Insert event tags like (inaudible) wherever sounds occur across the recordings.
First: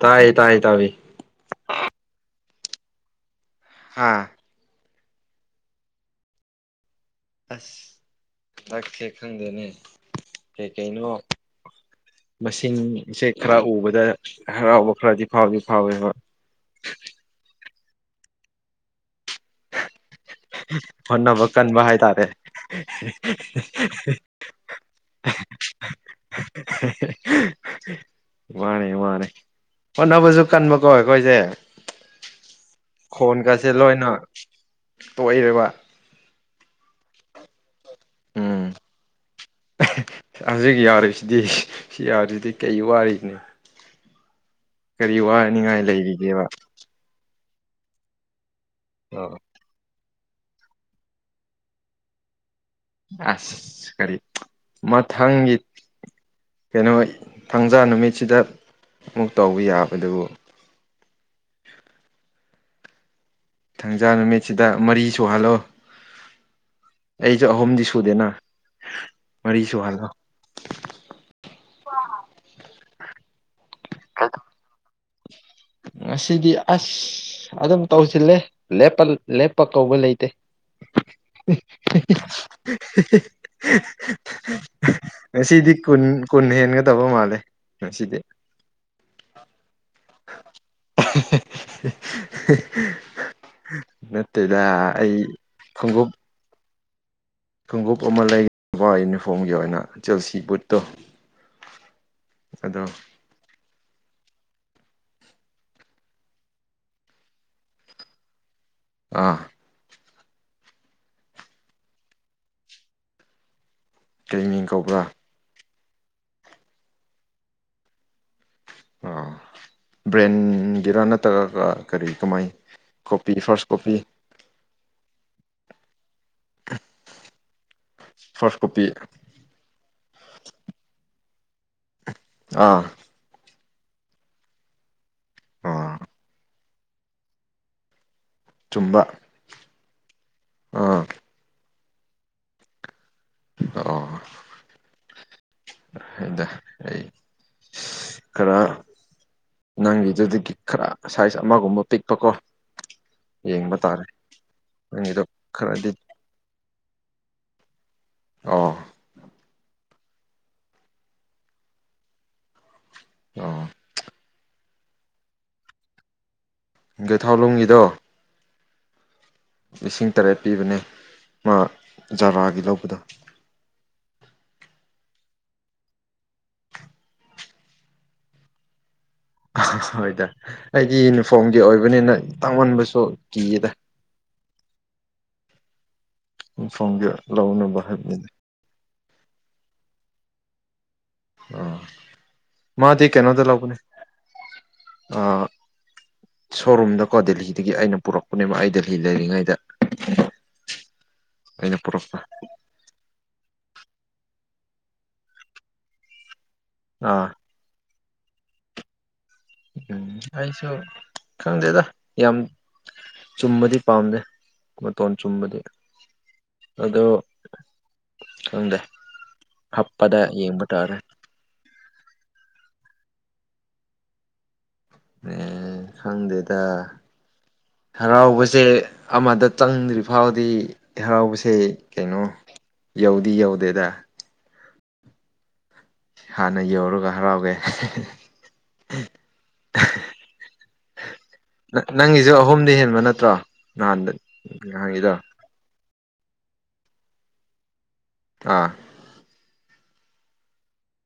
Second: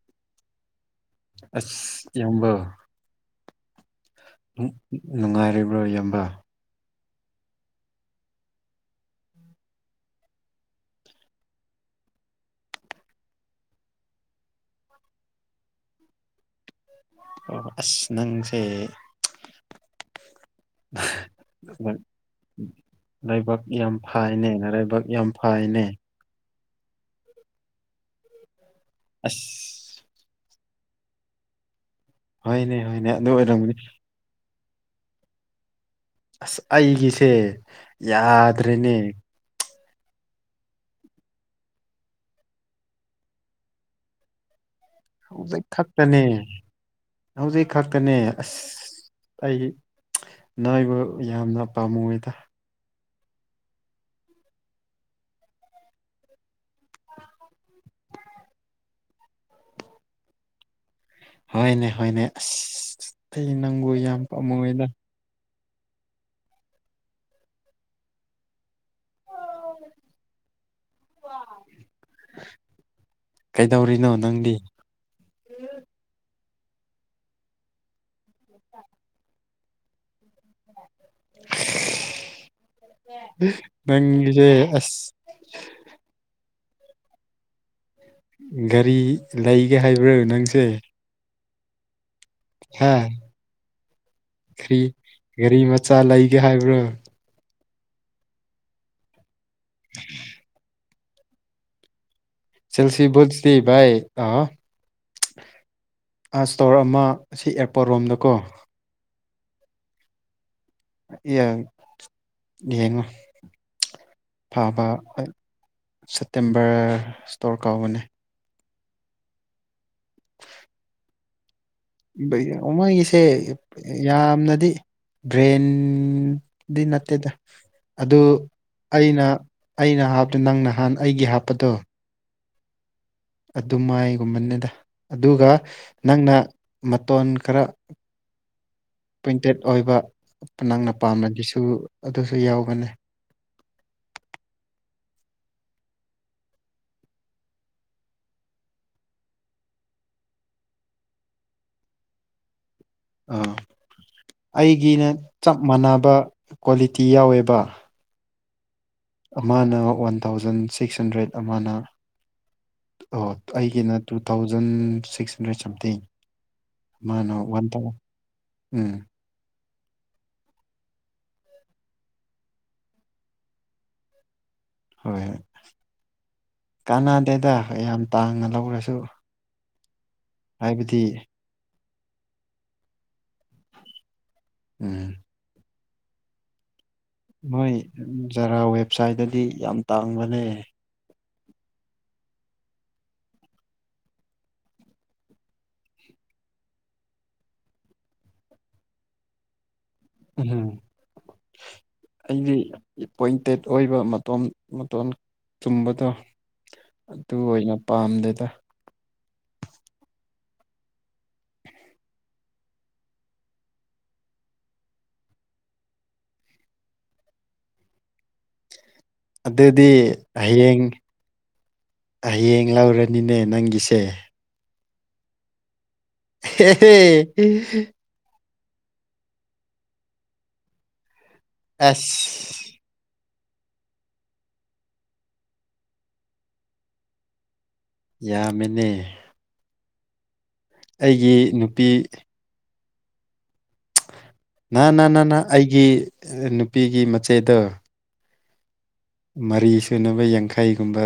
ꯇꯥꯏ ꯇꯥꯏ ꯇꯥꯏꯌꯦ ꯑꯁ ꯏꯌꯥꯝꯕꯧ ꯍꯥ ꯅꯨꯡꯉꯥꯏꯔꯤꯕ꯭ꯔꯥ ꯏꯌꯥꯝꯕ ꯑꯁ ꯍꯟꯗꯛꯁꯦ ꯈꯪꯗꯦꯅꯦ ꯀꯩ ꯀꯩꯅꯣ ꯃꯁꯤꯡꯁꯦ ꯈꯔ ꯎꯕꯗ ꯍꯔꯥꯎꯕ ꯈꯔꯗꯤ ꯐꯥꯎꯗꯤ ꯐꯥꯎꯋꯦꯕ ꯑꯣ ꯑꯁ ꯅꯪꯁꯦ ꯍꯣꯠꯅꯕ ꯀꯟꯕ ꯂꯥꯏ- ꯍꯥꯏꯇꯥꯔꯦ ꯂꯥꯏꯕꯛ ꯌꯥꯝ ꯐꯥꯏꯅꯦ ꯂꯥꯏꯕꯛ ꯌꯥꯝ ꯐꯥꯏꯅꯦ (unintelligible) ꯃꯥꯅꯦ ꯃꯥꯅꯦꯦ ꯑꯁ ꯍꯣꯠꯅꯕꯁꯨ ꯀꯟꯕꯀꯣ ꯑꯩꯈꯣꯏꯁꯦ ꯍꯣꯏꯅꯦ ꯍꯣꯏꯅꯦ ꯑꯗꯨ ꯈꯣꯟꯒꯁꯦ ꯑꯣꯏꯔꯝꯒꯅꯤ ꯂꯣꯏꯅ ꯇꯣꯛꯏꯔꯕ ꯑꯁ ꯑꯩꯒꯤꯁꯦ ꯎꯝ ꯌꯥꯗ꯭ꯔꯦꯅꯦ ꯍꯧꯖꯤꯛ ꯌꯥꯔꯤꯁꯤꯗꯤ ꯁꯤ ꯌꯥꯔꯤꯁꯤꯗꯤ ꯀꯩ ꯋꯥꯔꯤꯅꯤ ꯍꯧꯖꯤꯛ ꯋꯥꯅꯤꯡꯉꯥꯏ ꯈꯛꯇꯅꯦ ꯂꯩꯔꯤꯒꯦꯕ ꯍꯧꯖꯤꯛ ꯈꯛꯇꯅꯦ ꯑꯁ ꯑꯣ ꯑꯩ ꯅꯣꯏꯕꯨ ꯌꯥꯝꯅ ꯄꯥꯝꯃꯨꯦꯗ ꯑꯁ ꯀꯔꯤ ꯃꯊꯪꯒꯤ ꯀꯩꯅꯣ ꯊꯥꯡꯖꯥ ꯅꯨꯃꯤꯠꯁꯤꯗ ꯑꯃꯨꯛ ꯇꯧꯕ ꯌꯥꯕ ꯗꯨꯕꯨ ꯍꯣꯏꯅꯦ ꯍꯣꯏꯅꯦ ꯑꯁ ꯐꯩ ꯅꯪꯕꯨ ꯊꯥꯡꯖꯥ ꯌꯥꯝ ꯅꯨꯃꯤꯠꯁꯤꯗ ꯄꯥꯝꯃꯨꯣꯏꯗ ꯃꯔꯤ ꯁꯨꯍꯜꯂꯣ ꯑꯩꯁꯨ ꯑꯍꯨꯝꯗꯤ ꯁꯨꯗꯦꯅ ꯃꯔꯤ ꯁꯨꯍꯜꯂꯣ ꯀꯩꯗꯧꯔꯤꯅꯣ ꯅꯪꯗꯤ ꯉꯥꯁꯤꯗꯤ ꯑꯁ ꯑꯗꯨꯝ ꯇꯧꯁꯤꯜꯂꯦꯞꯄ ꯂꯦꯞꯄ ꯀꯧꯕ ꯂꯩꯇꯦ ꯅꯪꯒꯤꯁꯦ ꯑꯁ (unintelligible) ꯉꯁꯤꯗꯤ ꯀꯨꯟ ꯀꯨꯟ ꯍꯦꯟꯒꯗꯕ ꯃꯥꯜꯂꯦ ꯉꯁꯤꯗꯤ ꯒꯥꯔꯤ ꯂꯩꯒꯦ ꯍꯥꯏꯕ꯭ꯔꯥ ꯅꯪꯁꯦ ꯍꯥ (unintelligible) ꯅꯠꯇꯦꯗ ꯑꯩ ꯈꯣꯡꯎꯞ ꯦ ꯍꯥꯏꯕ꯭ꯔꯥ ꯈꯣꯡꯎꯞ ꯑꯃ ꯂꯩꯒꯕ ꯌꯨꯅꯤꯐꯣꯔꯝꯒꯤ ꯑꯣꯏꯅ ꯖꯦꯜꯁꯤ ꯕꯨꯠꯇꯣ ꯑꯗꯣ ꯆꯦꯜꯁꯤ ꯣꯠꯂꯤ ꯥꯏ ꯑ ꯑꯥ ꯏꯁꯇꯣꯔ ꯑꯃ ꯁꯤ ꯑꯦꯔꯄꯣꯔꯠ ꯔꯣꯝꯗꯀꯣ ꯑꯥ ꯌꯦꯡꯉꯣ ꯀꯔꯤ ꯃꯤꯡ ꯐꯕ ꯀꯧꯕ꯭ꯔꯥ ꯍ ꯁꯦꯞꯇꯦꯝꯕꯔ ꯁꯇꯣꯔ ꯀꯥꯎꯕꯅꯦ ꯑꯣ ꯕ꯭ꯔꯦꯟꯒꯤꯔꯥ ꯅꯠꯇ꯭ꯔꯒꯀ ꯃꯃꯪꯒꯤꯁꯦ ꯌꯥꯝꯅꯗꯤ ꯕ꯭ꯔꯦꯟꯗꯤ ꯅꯠꯇꯦꯗ ꯑꯗꯨ ꯐꯥꯔꯁ ꯀꯣꯄꯤ ꯑꯩꯅ ꯑꯩꯅ ꯍꯥꯞꯇ ꯅꯪ ꯅꯍꯥꯟ ꯑꯩꯒꯤ ꯍꯥꯞꯄꯗꯣ ꯑꯥ ꯑꯗꯨꯃꯥꯏꯒꯨꯝꯕꯅꯤꯗ ꯑꯗꯨꯒ ꯑꯥ ꯅꯪꯅ ꯃꯇꯣꯟ ꯈꯔ ꯆꯨꯝꯕ ꯄ꯭ꯔꯤꯟꯇꯦꯠ ꯑꯣꯏꯕ ꯅꯪꯅ ꯑꯥ ꯄꯥꯝꯅꯕꯤꯁꯨ ꯑꯗꯨꯁꯨ ꯌꯥꯎꯒꯅꯤ ꯑꯣ ꯑꯗ ꯑꯩ ꯈꯔ ꯅꯪꯒꯤꯗꯨꯗꯒꯤ ꯈꯔ ꯁꯥꯏꯖ ꯑꯃꯒꯨꯝꯕ ꯄꯤꯛꯄꯀꯣ ꯑꯥ ꯌꯦꯡꯕ ꯇꯥꯔꯦ ꯑꯩꯒꯤꯅ ꯅꯪꯒꯤꯗꯣ ꯆꯞ ꯈꯔꯗꯤ ꯃꯥꯟꯅꯕ ꯀ꯭ꯋꯥꯂꯤꯇꯤ ꯌꯥꯎꯋꯦꯕ ꯑꯣ ꯑꯃꯅ ꯋꯥꯟ ꯊꯥꯎꯖꯟ ꯁꯤꯛꯁ ꯍꯟꯗ꯭ꯔꯦꯠ ꯑꯃꯅ ꯑꯣ ꯑꯩꯒꯤꯅ two thousand six hundred something ꯃꯥꯅ ꯒꯩꯊꯥꯎ ꯋꯥꯟ ꯂꯨꯝꯒꯤꯗꯣ ꯊꯥꯎ ꯎꯝ ꯂꯤꯁꯤꯡ ꯇꯔꯦꯠ ꯄꯤꯕꯅꯦ ꯃꯥ ꯖꯥꯔꯥꯒꯤ ꯂꯧꯕꯗꯣ ꯍꯣꯏꯣꯏ ꯀꯥꯟꯅꯗꯦꯗ ꯌꯥꯝ ꯇꯥꯡꯅ ꯂꯧꯔꯁꯨ ꯍꯣꯏꯗ ꯍꯥꯏꯕꯗꯤ ꯑꯩꯗꯤ ꯌꯨꯅꯤꯐꯣꯔꯝꯒꯤ ꯑꯣꯏꯕꯅꯤꯅ ꯇꯥꯡꯉꯟꯕꯁꯨ ꯀꯤꯌꯦꯗ ꯎꯝ ꯐꯣꯡꯒꯤ ꯂꯧꯅꯕ ꯍꯥꯏꯕꯅꯤꯅ ꯈꯔ ꯋꯦꯕꯁꯥꯏꯠꯇꯗꯤ ꯌꯥꯝ ꯇꯥꯡꯕꯅꯦ ꯑꯥ ꯃꯥꯗꯤ ꯀꯩꯅꯣꯗ ꯂꯧꯕꯅꯦ ꯑꯥ ꯁꯣꯔꯨꯝꯗꯀꯣ ꯗꯦꯜꯂꯤꯗꯒꯤ ꯑꯩꯅ ꯄꯨꯔꯛꯄꯅꯦꯕ ꯑꯩ ꯗꯦꯜꯂꯤ ꯂꯩꯔꯤꯉꯩꯗ ꯎꯝ ꯑꯩꯅ ꯄꯨꯔꯛꯄ ꯑꯩꯗꯤ ꯑꯦꯄꯣꯏꯟꯇꯦꯠ ꯑꯣꯏꯕ ꯃꯇꯝ ꯃꯇꯣꯟ ꯆꯨꯝꯕꯗꯣ ꯑꯥ ꯑꯗꯨ ꯑꯣꯏꯅ ꯄꯥꯝꯗꯦꯗ ꯎꯝ ꯑꯩꯁꯨ ꯈꯪꯗꯦꯗ ꯌꯥꯝ ꯆꯨꯝꯕꯗꯤ ꯄꯥꯝꯗꯦ ꯃꯇꯣꯟ ꯆꯨꯝꯕꯗꯤ ꯑꯗꯣ ꯊꯪꯗꯦ ꯑꯗꯨꯗꯤ ꯍꯌꯦꯡ ꯍꯌꯦꯡ ꯂꯧꯔꯅꯤꯅꯦ ꯅꯪꯒꯤꯁꯦ ꯑꯦ ꯈꯪꯗꯦꯗꯥ ꯍꯦ ꯍꯦ ꯍꯔꯥꯎꯕꯁꯦ ꯑꯃꯗ ꯆꯪꯗ꯭ꯔꯤ ꯐꯥꯎꯗꯤ ꯍꯔꯥꯎꯕꯁꯦ ꯀꯩꯅꯣ ꯑꯁ ꯌꯧꯗꯤ ꯌꯧꯗꯦꯗ ꯍꯥꯟꯅ ꯌꯧꯔꯒ ꯍꯔꯥꯎꯒꯦ ꯌꯥꯝꯃꯤꯅꯦ ꯑꯩꯒꯤ ꯅꯨꯄꯤ ꯅꯪꯒꯤꯁꯨ ꯑꯍꯨꯝꯗꯤ ꯍꯦꯟꯕ ꯅꯠꯇ꯭ꯔꯣ ꯅꯍꯥꯟꯗ ꯅ ꯅ ꯅꯍꯥꯟꯒꯤꯗꯣ ꯅ ꯅ ꯑꯩꯒꯤ ꯅꯨꯄꯤꯒꯤ ꯃꯆꯦꯗꯣ ꯑꯥ ꯃꯔꯤ ꯁꯨꯅꯕ ꯌꯥꯡꯈꯩꯒꯨꯝꯕ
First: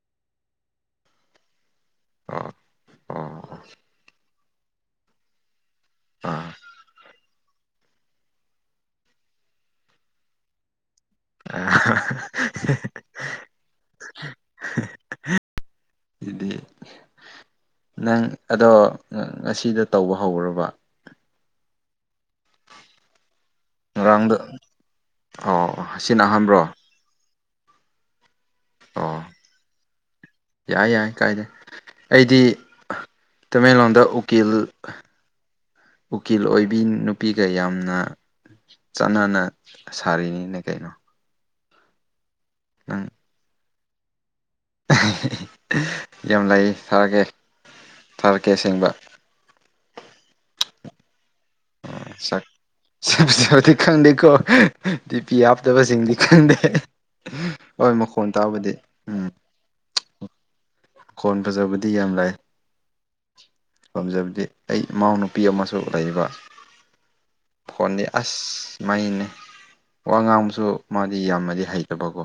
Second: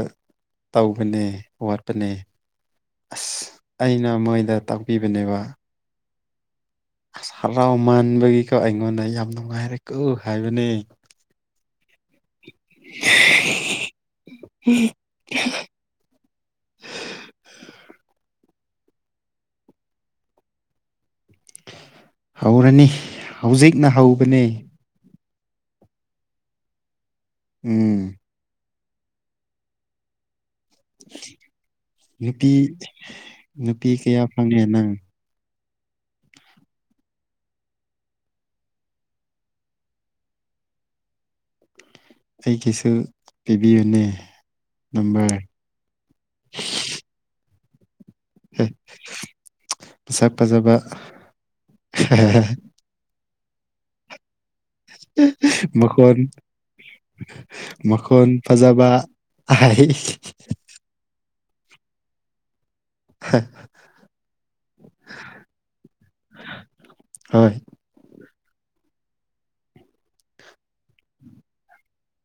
ꯇꯧꯕꯅꯦ ꯋꯥꯠ ꯄꯅꯦ ꯑꯣ ꯑꯣ ꯑꯁ ꯑꯩꯅ ꯃꯣꯏꯗ ꯇꯥꯛꯄꯤꯕꯅꯦꯕ ꯑꯥ ꯑꯁ ꯍꯔꯥꯎ ꯃꯥꯟꯕꯒꯤꯀꯣ ꯑꯩꯉꯣꯟꯗ ꯌꯥꯝ ꯅꯨꯡꯉꯥꯏꯔꯦꯀꯣ ꯍꯥꯏꯕꯅꯦ ꯑ ꯏꯗꯦ ꯅꯪ ꯑꯗꯣ ꯉꯁꯤꯗ ꯇꯧꯕ ꯍꯧꯔꯕ ꯍꯧꯔꯅꯤ ꯍꯧꯖꯤꯛꯅ ꯉꯔꯥꯡꯗ ꯍꯧꯕꯅꯦ ꯑꯣ ꯑꯁꯤꯅꯍꯥꯟꯕ꯭ꯔꯣ ꯎꯝ ꯑꯣ ꯌꯥꯏ ꯌꯥꯏ ꯀꯥꯏꯗꯦ ꯑꯩꯗꯤ ꯅꯨꯄꯤ ꯅꯨꯄꯤ ꯇꯃꯦꯡꯂꯣꯡꯗ ꯀꯌꯥ ꯎꯀꯤꯜ ꯐꯪꯉꯦ ꯅꯪ ꯎꯀꯤꯜ ꯑꯣꯏꯕꯤ ꯅꯨꯄꯤꯒ ꯌꯥꯝꯅ ꯆꯥꯟꯅꯅ ꯁꯥꯔꯤꯅꯤꯅꯦ ꯀꯩꯅꯣ ꯑꯩꯒꯤꯁꯨ ꯅꯪ ꯄꯤꯕꯤꯌꯨꯅꯦ ꯑꯃꯥꯔꯛ ꯌꯥꯝ ꯂꯩ ꯊꯥꯔꯛꯀꯦ ꯊꯥꯔꯛꯀꯦ ꯑꯁꯦꯡꯕ ꯁꯛ ꯐꯖꯥꯕ ꯆ ꯁꯥꯊꯤ ꯈꯪꯗꯦꯀꯣ ꯇꯗꯤ ꯄꯤ ꯍꯥꯞꯇꯕꯁꯤꯡꯗꯤ ꯃꯈꯣꯟ ꯈꯪꯗꯦ ꯍꯣꯏ ꯃꯈꯣꯟ ꯇꯥꯕꯗꯤ ꯎꯝ ꯍꯥꯏ ꯈꯣꯟ ꯐꯖꯕꯗꯤ ꯌꯥꯝ ꯂꯩ ꯍ ꯄꯥꯝꯖꯕꯗꯤ ꯑꯩ ꯏꯃꯎ ꯅꯨꯨꯄꯤ ꯑꯃꯁꯨ ꯂꯩꯕ ꯍ ꯐꯣꯟꯗꯤ ꯑꯁ ꯃꯩꯅꯦ ꯋꯥ ꯉꯥꯡꯕꯁꯨ ꯃꯥꯗꯤ ꯌꯥꯝꯅꯗꯤ ꯍꯩꯇꯕꯀꯣ꯫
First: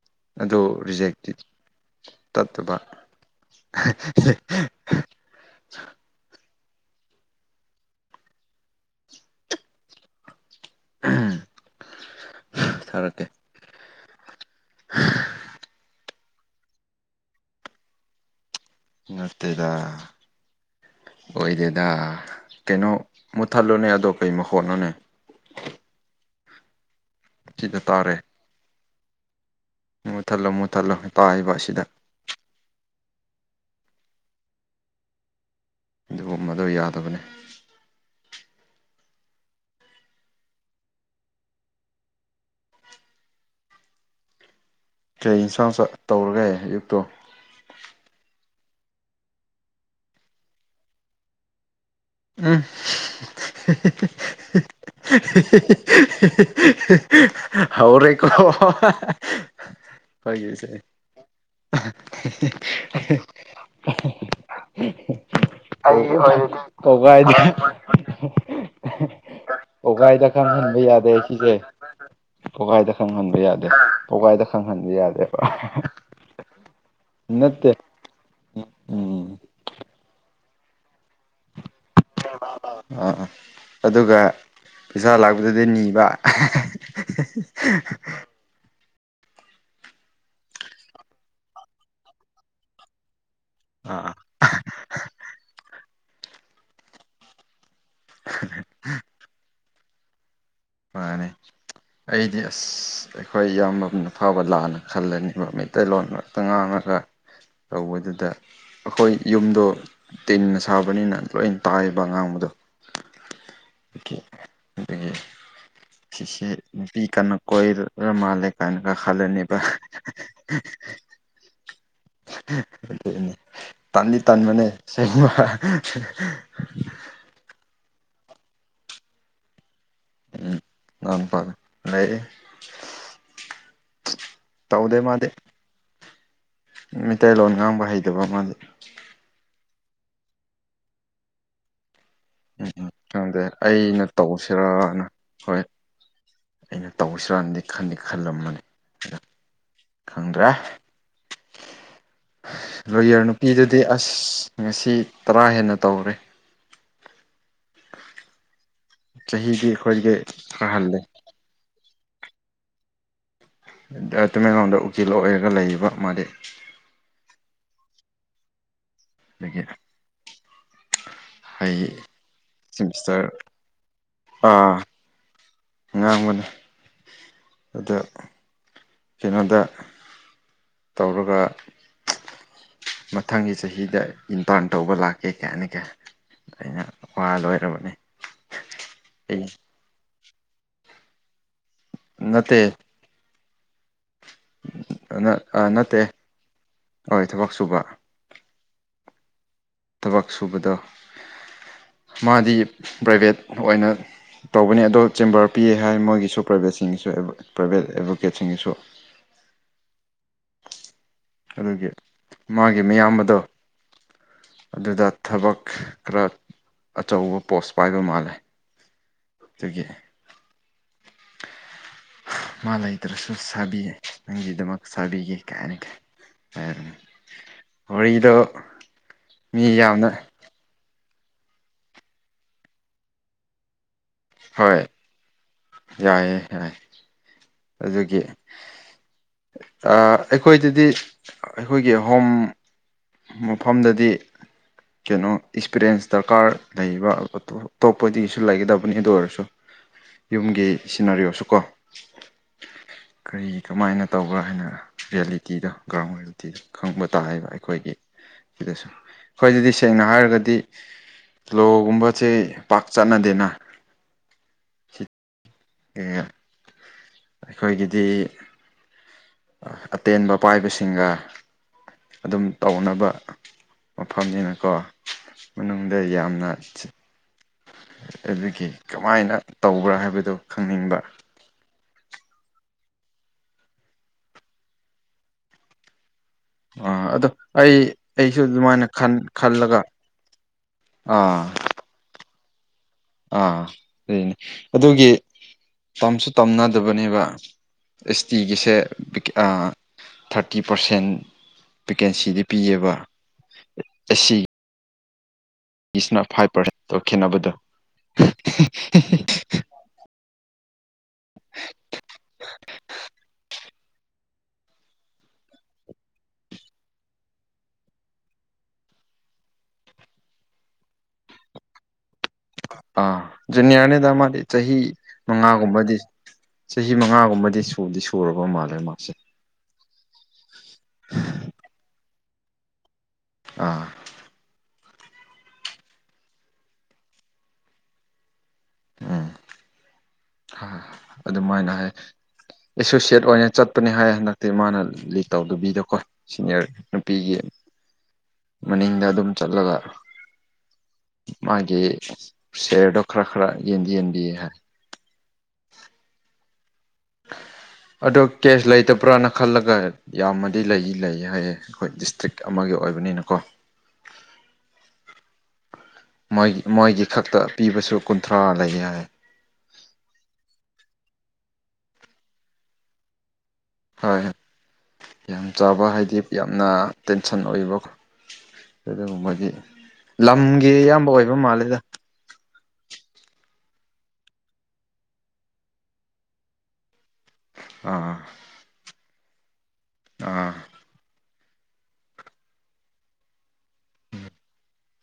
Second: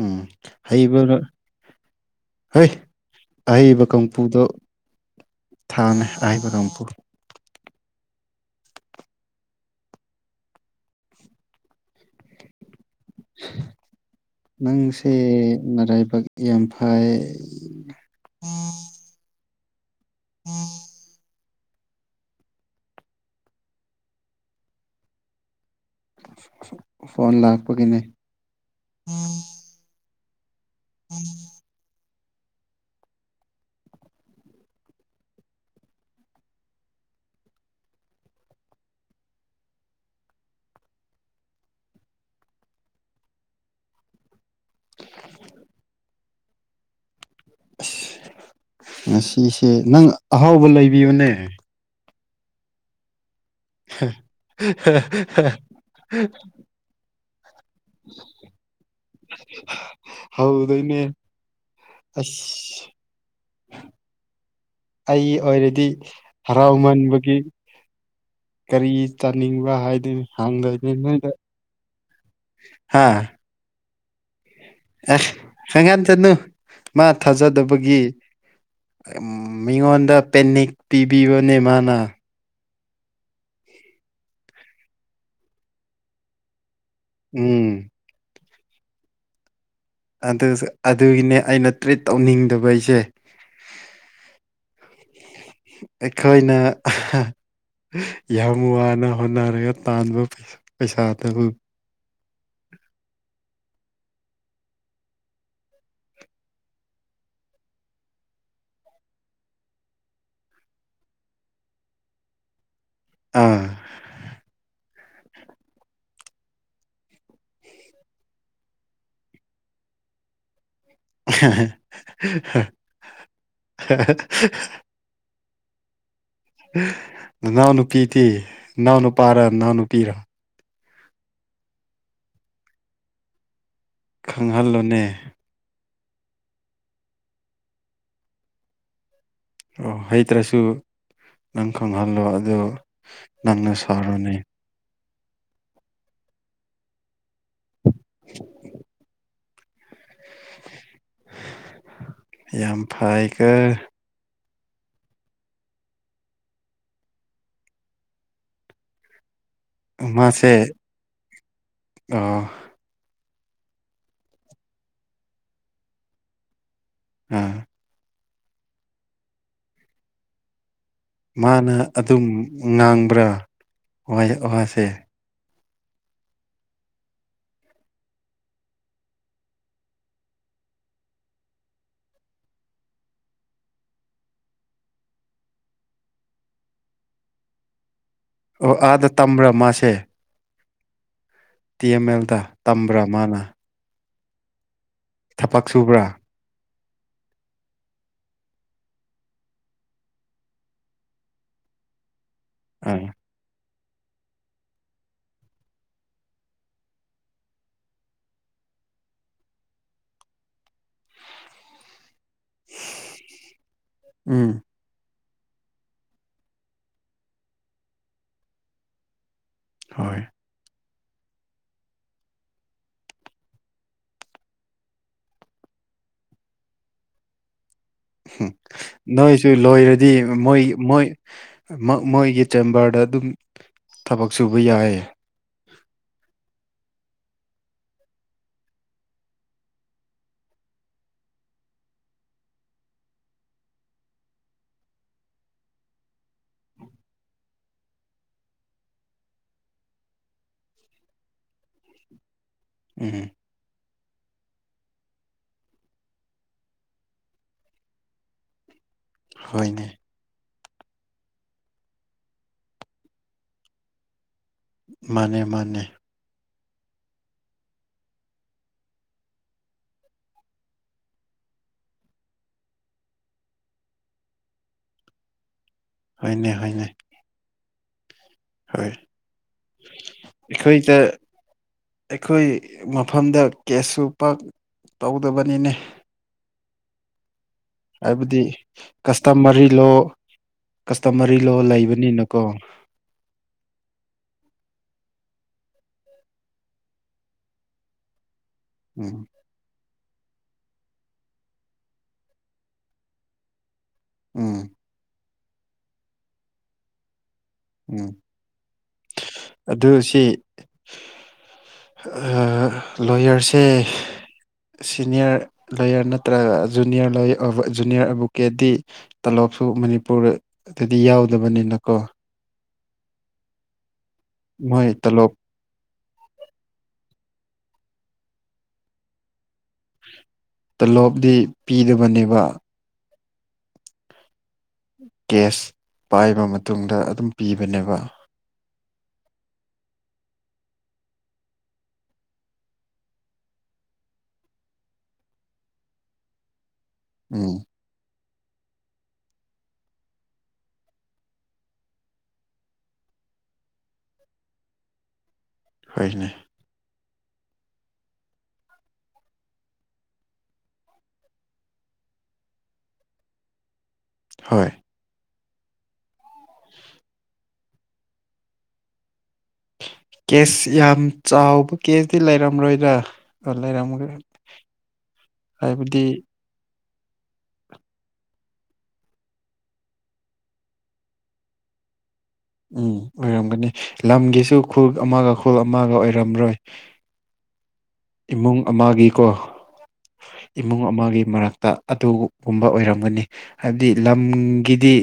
ꯎꯝ ꯑꯗꯣ ꯍꯩꯕ ꯔꯤꯖꯦꯛꯇꯤ ꯍꯣꯏ ꯇꯠꯇꯕ ꯊꯥꯎꯅꯦ ꯑꯍꯩꯕꯔꯝꯄꯨꯔ꯫ ꯊꯥꯔꯛꯀꯦ ꯅꯪꯁꯦ ꯅꯔꯥꯏꯕꯛ ꯌꯥꯝ ꯐꯩ ꯕꯡ꯫ ꯅꯠꯇꯦꯗ꯫ (inaudible) ꯑꯣꯏꯗꯦꯗ ꯀꯩꯅꯣ ꯃꯨꯠꯊꯠꯂꯨꯅꯦ ꯑꯗꯣ ꯀꯩꯃꯣ ꯍꯣꯠꯅꯨꯅꯦ ꯐꯣꯟ ꯁꯤꯗ ꯂꯥꯛꯄꯒꯤꯅꯦ ꯇꯥꯔꯦ ꯃꯨꯠꯊꯠꯂꯣ ꯃꯨꯠꯊꯠꯂ ꯇꯥꯏꯕ ꯑꯁꯤꯗ ꯑꯗꯨꯒꯨꯝꯕꯗꯣ ꯌꯥꯗꯕꯅꯦ ꯀꯩ ꯏꯟꯁꯥꯡ ꯇꯧꯔꯒꯦ ꯑꯌꯨꯛꯇꯣ ꯑꯁ ꯉꯁꯤꯁꯦ ꯅꯪ ꯑꯍꯥꯎꯕ ꯂꯩꯕꯤꯌꯨꯅꯦ꯫ ꯑꯝ ꯍꯦ ꯍꯦ ꯏ꯫ ꯍꯧꯔꯦ ꯍꯧꯗꯣꯏꯅꯦ ꯀꯣ ꯑꯁ (inaudible) ꯑꯩ ꯑꯣꯏꯔꯗꯤ ꯄꯧꯒꯥꯏꯗ ꯍꯔꯥꯎꯃꯟꯕꯒꯤ ꯀꯔꯤ꯫ ꯆꯥꯅꯤꯡꯕ ꯍꯥꯏꯗꯣꯏꯅꯤ ꯄꯒꯥꯏꯗ ꯈꯪꯍꯟꯕ ꯍꯥꯡꯗꯣꯏꯅꯤ ꯌꯥꯗꯦ ꯅꯣꯏꯗ ꯁꯤꯁꯦ ꯄꯒꯥꯏꯗ ꯍꯥ ꯈꯪꯍꯟꯕ ꯌꯥꯗꯦ ꯄꯒꯥꯏꯗ ꯈꯪꯍꯟꯕ ꯑꯦ ꯌꯥꯗꯦꯕ꯫ ꯍꯪꯒꯥꯟ ꯆꯠꯅꯨ ꯃꯥ ꯅꯠꯇꯦ ꯊꯥꯖꯗꯕꯒꯤ ꯎꯝ ꯃꯤꯉꯣꯟꯗ ꯄꯦꯅꯤꯛ ꯄꯤꯕꯤꯕꯅꯦ ꯃꯥꯅ ꯑꯥ ꯑꯗꯨꯒ ꯄꯩꯁꯥ ꯂꯥꯛꯄꯗꯨꯗꯤ ꯅꯤꯕ ꯑꯍ꯫ ꯎꯝ ꯑꯗꯨꯒꯤꯅꯦ ꯑꯩꯅ ꯇ꯭ꯔꯤꯠ ꯇꯧꯅꯤꯡꯗꯕ ꯑꯩꯁꯦ ꯑꯥ꯫ ꯑꯩꯈꯣꯏꯅ ꯑꯍ꯫ ꯌꯥꯝ ꯋꯥꯅ ꯍꯣꯠꯅꯔꯒ ꯇꯥꯟꯕ ꯄꯩꯁꯥ꯫ ꯃꯥꯅꯤ ꯑꯩꯗꯤ ꯑꯁ꯫ ꯑꯩꯈꯣꯏ ꯏꯌꯥꯝꯕꯅ ꯐꯕ ꯂꯥꯟꯅ ꯈꯜꯂꯅꯤꯕ ꯃꯩꯇꯩꯂꯣꯟ ꯉꯛꯇ ꯉꯥꯡꯉꯒ꯫ ꯇꯧꯕꯗꯨꯗ ꯑꯩꯈꯣꯏ ꯌꯨꯝꯗꯣ ꯇꯤꯟꯅ ꯁꯥꯕꯅꯤꯅ ꯂꯣꯏ ꯇꯥꯏꯌꯦꯕ ꯑꯉꯥꯡꯕꯗꯣ꯫ ꯑꯥ ꯑꯩꯏ꯫ ꯁꯤꯁꯦ ꯅꯨꯄꯤ ꯀꯟꯅ ꯀꯣꯏꯔ ꯃꯥꯜꯂꯦ ꯀꯥꯏꯅꯒ ꯈꯜꯂꯅꯦꯕ꯫ ꯑꯍ ꯑꯍ꯫ ꯅꯦ ꯇꯥꯟꯂꯤ ꯇꯥꯟ ꯃ ꯅꯅꯥꯎ ꯅꯨꯄꯤꯗꯤ ꯅꯅꯥꯎ ꯅꯨꯄꯥꯔ ꯅꯅꯥꯎ ꯅꯨꯄꯤꯔ꯫ ꯎꯝ ꯄꯥꯝꯃꯦ ꯄꯥꯝꯃꯦ ꯂꯩꯌꯦ꯫ ꯈꯪꯍꯜꯂꯨꯅꯦ ꯃꯩꯇꯩꯂꯣꯟ ꯉꯥꯡꯕ ꯍꯩꯇꯕ ꯑꯃꯗꯤ ꯍꯩꯇ꯭ꯔꯁꯨ ꯅꯪ ꯈꯪꯍꯜꯂꯣ ꯑꯗꯨ ꯅꯪꯅ ꯑꯩꯅ ꯁꯥꯎꯔꯣꯅꯦ ꯇꯧꯁꯤꯔꯅ ꯍꯣꯏ ꯑꯩꯅ ꯇꯧꯁꯤꯔꯅꯗꯤ ꯈꯗꯤ ꯈꯜꯂꯝꯃꯅꯤ ꯑꯩꯅ ꯈꯪꯗ꯭ꯔꯦ ꯌꯥꯝ ꯂꯣꯌꯔ ꯐꯩꯀꯣ ꯅꯨꯄꯤꯗꯨꯗꯤ ꯑꯁ꯫ ꯉꯁꯤ ꯇꯔꯥ ꯍꯦꯟꯅ ꯇꯧꯔꯦ꯫ ꯆꯍꯤꯍꯤꯗꯤ꯫ ꯃꯥꯁꯦ ꯑꯥ꯫ ꯑꯥ ꯇꯥꯃꯦꯡꯂꯣꯡꯗ ꯎꯀꯤꯜ ꯑꯣꯏꯔꯒ ꯂꯩꯔꯤꯕ ꯃꯥꯗꯤ꯫ ꯎꯝ꯫ ꯑꯗꯒꯤ ꯃꯥꯅ ꯑꯩ ꯑꯗꯨꯝ ꯉꯥꯡꯕ꯭ꯔꯥ ꯁꯤꯃꯤꯁꯇꯔ ꯋꯥ ꯋꯥꯁꯦ꯫ ꯉꯥꯡꯕꯅꯤ ꯑꯗ ꯀꯩꯅꯣꯗ꯫ ꯇꯧꯔꯒ ꯃꯊꯪꯒꯤ ꯆꯍꯤꯗ ꯏꯟꯇꯥꯔꯟ ꯇꯧꯕ ꯂꯥꯛꯀꯦ ꯀꯩ ꯍꯥꯏꯅꯤ ꯀꯩ ꯑꯩꯅ ꯋꯥ ꯂꯣꯏꯔꯕꯅꯤ ꯑꯣ ꯑꯥꯗ ꯇꯝꯕ꯭ꯔꯥ ꯃꯥꯁꯦ꯫ ꯇꯤ ꯑꯦꯝ ꯑꯦꯜꯗ ꯅꯠꯇꯦ ꯇꯝꯕ꯭ꯔꯥ ꯃꯥꯅ ꯊꯕꯛ ꯅꯠꯇꯦ ꯁꯨꯕ꯭ꯔꯥ ꯍꯣꯏ ꯊꯕꯛ ꯁꯨꯕ ꯊꯕꯛ ꯁꯨꯕꯗ ꯃꯥꯗꯤ ꯑꯥ ꯄ꯭ꯔꯥꯏꯚꯦꯠ ꯑꯣꯏꯅ ꯇꯧꯕꯅꯤ ꯑꯗꯣ ꯆꯦꯝꯕꯔ ꯄꯤꯌꯦ ꯍꯥꯏ ꯃꯣꯏꯒꯤꯁꯨ ꯄ꯭ꯔꯥꯏꯕꯦꯠꯁꯤꯡꯒꯤꯁꯨ ꯄ꯭ꯔꯥꯏꯕꯦꯠ ꯑꯦꯗꯚꯣꯀꯦꯠꯁꯤꯡꯒꯤꯁꯨ ꯑꯗꯨꯒꯤ ꯃꯥꯒꯤ ꯃꯌꯥꯝꯕꯗꯣ꯫ ꯎꯝ ꯑꯗꯨꯗ ꯊꯕꯛ ꯈꯔ ꯑꯆꯧꯕ ꯄꯣꯁ ꯄꯥꯏꯕ ꯃꯥꯜꯂꯦ꯫ (unintelligible) ꯍꯣꯏ꯫ (inaudible) ꯃꯥ ꯂꯩꯇ꯭ꯔꯁꯨ ꯁꯥꯕꯤꯌꯦ ꯅꯪꯒꯤꯗꯃꯛ ꯁꯥꯕꯤꯒꯦ ꯀꯥꯏꯅꯒ꯫ ꯋꯥꯔꯤꯗꯣ ꯅꯣꯏꯁꯨ ꯃꯤ ꯌꯥꯝꯅ ꯂꯣꯏꯔꯗꯤ꯫ ꯃꯣꯏ ꯃꯣꯏ ꯃꯣꯏꯒꯤ ꯆꯦꯝꯕꯔꯗ ꯑꯗꯨꯝ ꯊꯕꯛ ꯁꯨꯕ ꯍꯣꯏ ꯌꯥꯏꯌꯦ ꯌꯥꯏꯌꯦ ꯌꯥꯏ ꯑꯗꯨꯒꯤ꯫ ꯑꯥ ꯑꯩꯈꯣꯏꯗꯗꯤ ꯑꯩꯈꯣꯏꯒꯤ ꯍꯣꯝ꯫ ꯃꯐꯝꯗꯗꯤ ꯀꯩꯅꯣ ꯑꯦꯛꯄꯤꯔꯤꯌꯦꯟꯁ ꯗꯔꯀꯥꯔ ꯂꯩꯕ ꯄꯣꯠꯇꯣ ꯑꯇꯣꯞꯄꯗꯒꯤꯁꯨ ꯂꯩꯒꯗꯕꯅꯤ ꯑꯗꯨ ꯑꯣꯏꯔꯁꯨ ꯌꯨꯝꯒꯤ ꯁꯤꯅꯔꯤ ꯑꯣꯏꯔꯁꯨ ꯀꯣ ꯎꯝ꯫ ꯀꯔꯤ ꯀꯃꯥꯏꯅ ꯇꯧꯕ꯭ꯔꯥ ꯍꯥꯏꯅ ꯔꯤꯌꯦꯂꯤꯇꯤꯗ ꯒ꯭ꯔꯥꯎꯟ ꯔꯤꯌꯦꯂꯤꯇꯤꯗ ꯈꯪꯕ ꯇꯥꯏꯕ ꯑꯩꯈꯣꯏꯒꯤ ꯁꯤꯗꯁꯨ ꯑꯩꯈꯣꯏ ꯑꯗꯨꯗꯤ ꯍꯣꯏꯅꯦ ꯁꯦꯡꯅ ꯍꯥꯏꯔꯒꯗꯤ ꯂꯣꯒꯨꯝꯕꯁꯦ ꯄꯥꯛ ꯆꯠꯅꯗꯦꯅ ꯃꯥꯅꯦ ꯃꯥꯅꯦ꯫ ꯑꯩꯈꯣꯏꯒꯤꯗꯤ ꯑꯇꯦꯟꯕ ꯄꯥꯏꯕꯁꯤꯡꯒ꯫ ꯑꯗꯨꯝ ꯇꯧꯅꯕ ꯃꯐꯝꯅꯤꯅꯀꯣ꯫ ꯃꯅꯨꯡꯗ ꯌꯥꯝꯅ꯫ ꯍꯣꯏꯅꯦ ꯍꯣꯏꯅꯦ ꯑꯗꯨꯒꯤ ꯍꯣꯏ ꯀꯃꯥꯏꯅ ꯇꯧꯕ꯭ꯔꯥ ꯍꯥꯏꯕꯗꯨꯣ ꯈꯪꯅꯤꯡꯕ ꯑꯩꯈꯣꯏꯗ ꯑꯩꯈꯣꯏ ꯃꯐꯝꯗ ꯀꯦꯁꯁꯨ ꯄꯥꯛ ꯇꯧꯗꯕꯅꯤꯅꯦ ꯑ ꯑꯗꯣ꯫ ꯑꯩ ꯍꯥꯏꯕꯗꯤ ꯑꯩꯁꯨ ꯑꯗꯨꯃꯥꯏꯅ ꯈꯟ ꯀꯁꯇꯃꯔꯤ ꯈꯜꯂꯒ ꯂꯣ ꯀꯁꯇꯃꯔꯤ ꯑꯥ ꯂꯣ ꯂꯩꯕꯅꯤꯅꯀꯣ꯫ ꯑꯥ ꯅꯦ ꯑꯗꯨꯒꯤ ꯇꯝꯁꯨ ꯇꯝꯅꯗꯕꯅꯦꯕ ꯑꯦꯁ ꯇꯤꯒꯤꯁꯦ ꯎꯝ ꯊꯥꯔꯇꯤ ꯄꯥꯔꯁꯦꯟ ꯚꯦꯀꯦꯟꯁꯤꯗꯤ ꯄꯤꯌꯦꯕ ꯏꯁ꯫ (inaudible) ꯂꯤꯅ ꯐꯥꯏꯚ ꯄꯥꯔꯁꯦꯟꯇ ꯈꯦꯠꯅꯕꯗꯣ ꯎꯝ ꯑꯗꯨ ꯁꯤ ꯂꯣꯌꯔꯁꯦ ꯁꯤꯅꯤꯌꯔ ꯂꯣꯌꯔ ꯅꯠꯇ꯭ꯔꯒ ꯖꯨꯅꯤꯌꯔꯣꯌ ꯖꯨꯅꯤꯌꯔ ꯑꯦꯚꯣꯀꯦꯗꯤ ꯇꯂꯣꯞꯁꯨ ꯃꯅꯤꯄꯨꯔꯗꯗꯤ ꯌꯥꯎꯗꯕꯅꯤꯅꯀꯣ ꯑꯥ ꯖꯨꯅꯤꯌꯥꯔꯅꯤꯗ ꯃꯥꯗꯤ ꯆꯍꯤ ꯃꯣꯏ ꯇꯣꯂꯣꯞ ꯃꯉꯥꯒꯨꯝꯕꯗꯤ ꯆꯍꯤ ꯃꯉꯥꯒꯨꯝꯕꯗꯤ ꯁꯨꯗꯤ ꯁꯨꯔꯕ ꯃꯥꯜꯂꯦ ꯃꯥꯁꯦ꯫ ꯇꯂꯣꯞꯗꯤ ꯄꯤꯗꯕꯅꯦꯕ ꯑꯥ꯫ ꯀꯦꯁ ꯄꯥꯏꯕ ꯃꯇꯨꯡꯗ ꯑꯗꯨꯝ ꯄꯤꯕꯅꯦꯕ ꯎꯝ ꯑꯗꯨꯃꯥꯏꯅ ꯍꯥꯏ ꯑꯦꯁꯣꯁꯤꯌꯦꯠ ꯑꯣꯏꯅ ꯆꯠꯄꯅꯦ ꯍꯥꯏ ꯍꯟꯗꯛꯇꯤ ꯃꯥꯅ ꯂꯤꯠ ꯇꯧꯗꯕꯤꯗꯀꯣ ꯁꯤꯅꯤꯌꯔ ꯅꯨꯄꯤꯒꯤ ꯎꯝ ꯃꯅꯤꯡꯗ ꯑꯗꯨꯝ ꯆꯠꯂꯒ ꯃꯥꯒꯤ ꯁꯦꯌꯔꯗꯣ ꯈꯔ ꯈꯔ ꯌꯦꯟꯗꯤ ꯌꯦꯟꯗꯤ ꯍꯥꯏ ꯍꯣꯏꯅꯦ (inaudible) ꯑꯗꯣ ꯀꯦꯁ ꯂꯩꯇꯕ꯭ꯔꯅ ꯈꯜꯂꯒ ꯌꯥꯝꯃꯗꯤ ꯂꯩ ꯂꯩ ꯍꯥꯏꯌꯦ ꯑꯩꯈꯣꯏ ꯗꯤꯁꯇ꯭ꯔꯤꯛ ꯑꯃꯒꯤ ꯑꯣꯏꯕꯅꯤꯅꯀꯣ ꯍꯣꯏ ꯃꯣꯏꯒꯤ ꯃꯣꯏꯒꯤ ꯈꯛꯇ ꯄꯤꯕꯁꯨ ꯀꯨꯟꯊ꯭ꯔꯥ ꯂꯩ ꯌꯥꯏ ꯀꯦꯁ ꯌꯥꯝ ꯆꯥꯎꯕ ꯀꯦꯁꯇꯤ ꯂꯩꯔꯝꯂꯣꯏꯗ꯭ꯔ ꯂꯩꯔꯝꯃꯒ ꯍꯣꯏ ꯌꯥꯝ ꯆꯥꯕ ꯍꯥꯏꯕꯗꯤ ꯍꯥꯏꯗꯤ ꯌꯥꯝꯅ ꯇꯦꯟꯁꯟ ꯑꯣꯏꯕꯀꯣ ꯑꯗꯨꯒꯕꯣꯏꯒꯤ ꯂꯝꯒꯤ ꯑꯌꯥꯝꯕ ꯑꯣꯏꯕ ꯃꯥꯜꯂꯦꯗ ꯎꯝ ꯑꯣꯏꯔꯝꯒꯅꯤ ꯂꯝꯒꯤꯁꯨ ꯈꯨꯜ ꯑꯃꯒ ꯈꯨꯜ ꯑꯃꯒ ꯑꯣꯏꯔꯝꯔꯣꯏ ꯑꯥ ꯏꯃꯨꯡ ꯑꯃꯒꯤꯀꯣ ꯑꯥ ꯏꯃꯨꯡ ꯑꯃꯒꯤ ꯃꯔꯛꯇ ꯑꯗꯨꯒꯨꯝꯕ ꯑꯣꯏꯔꯝꯒꯅꯤ ꯍꯥꯏꯕꯗꯤ ꯂꯝꯒꯤꯗꯤ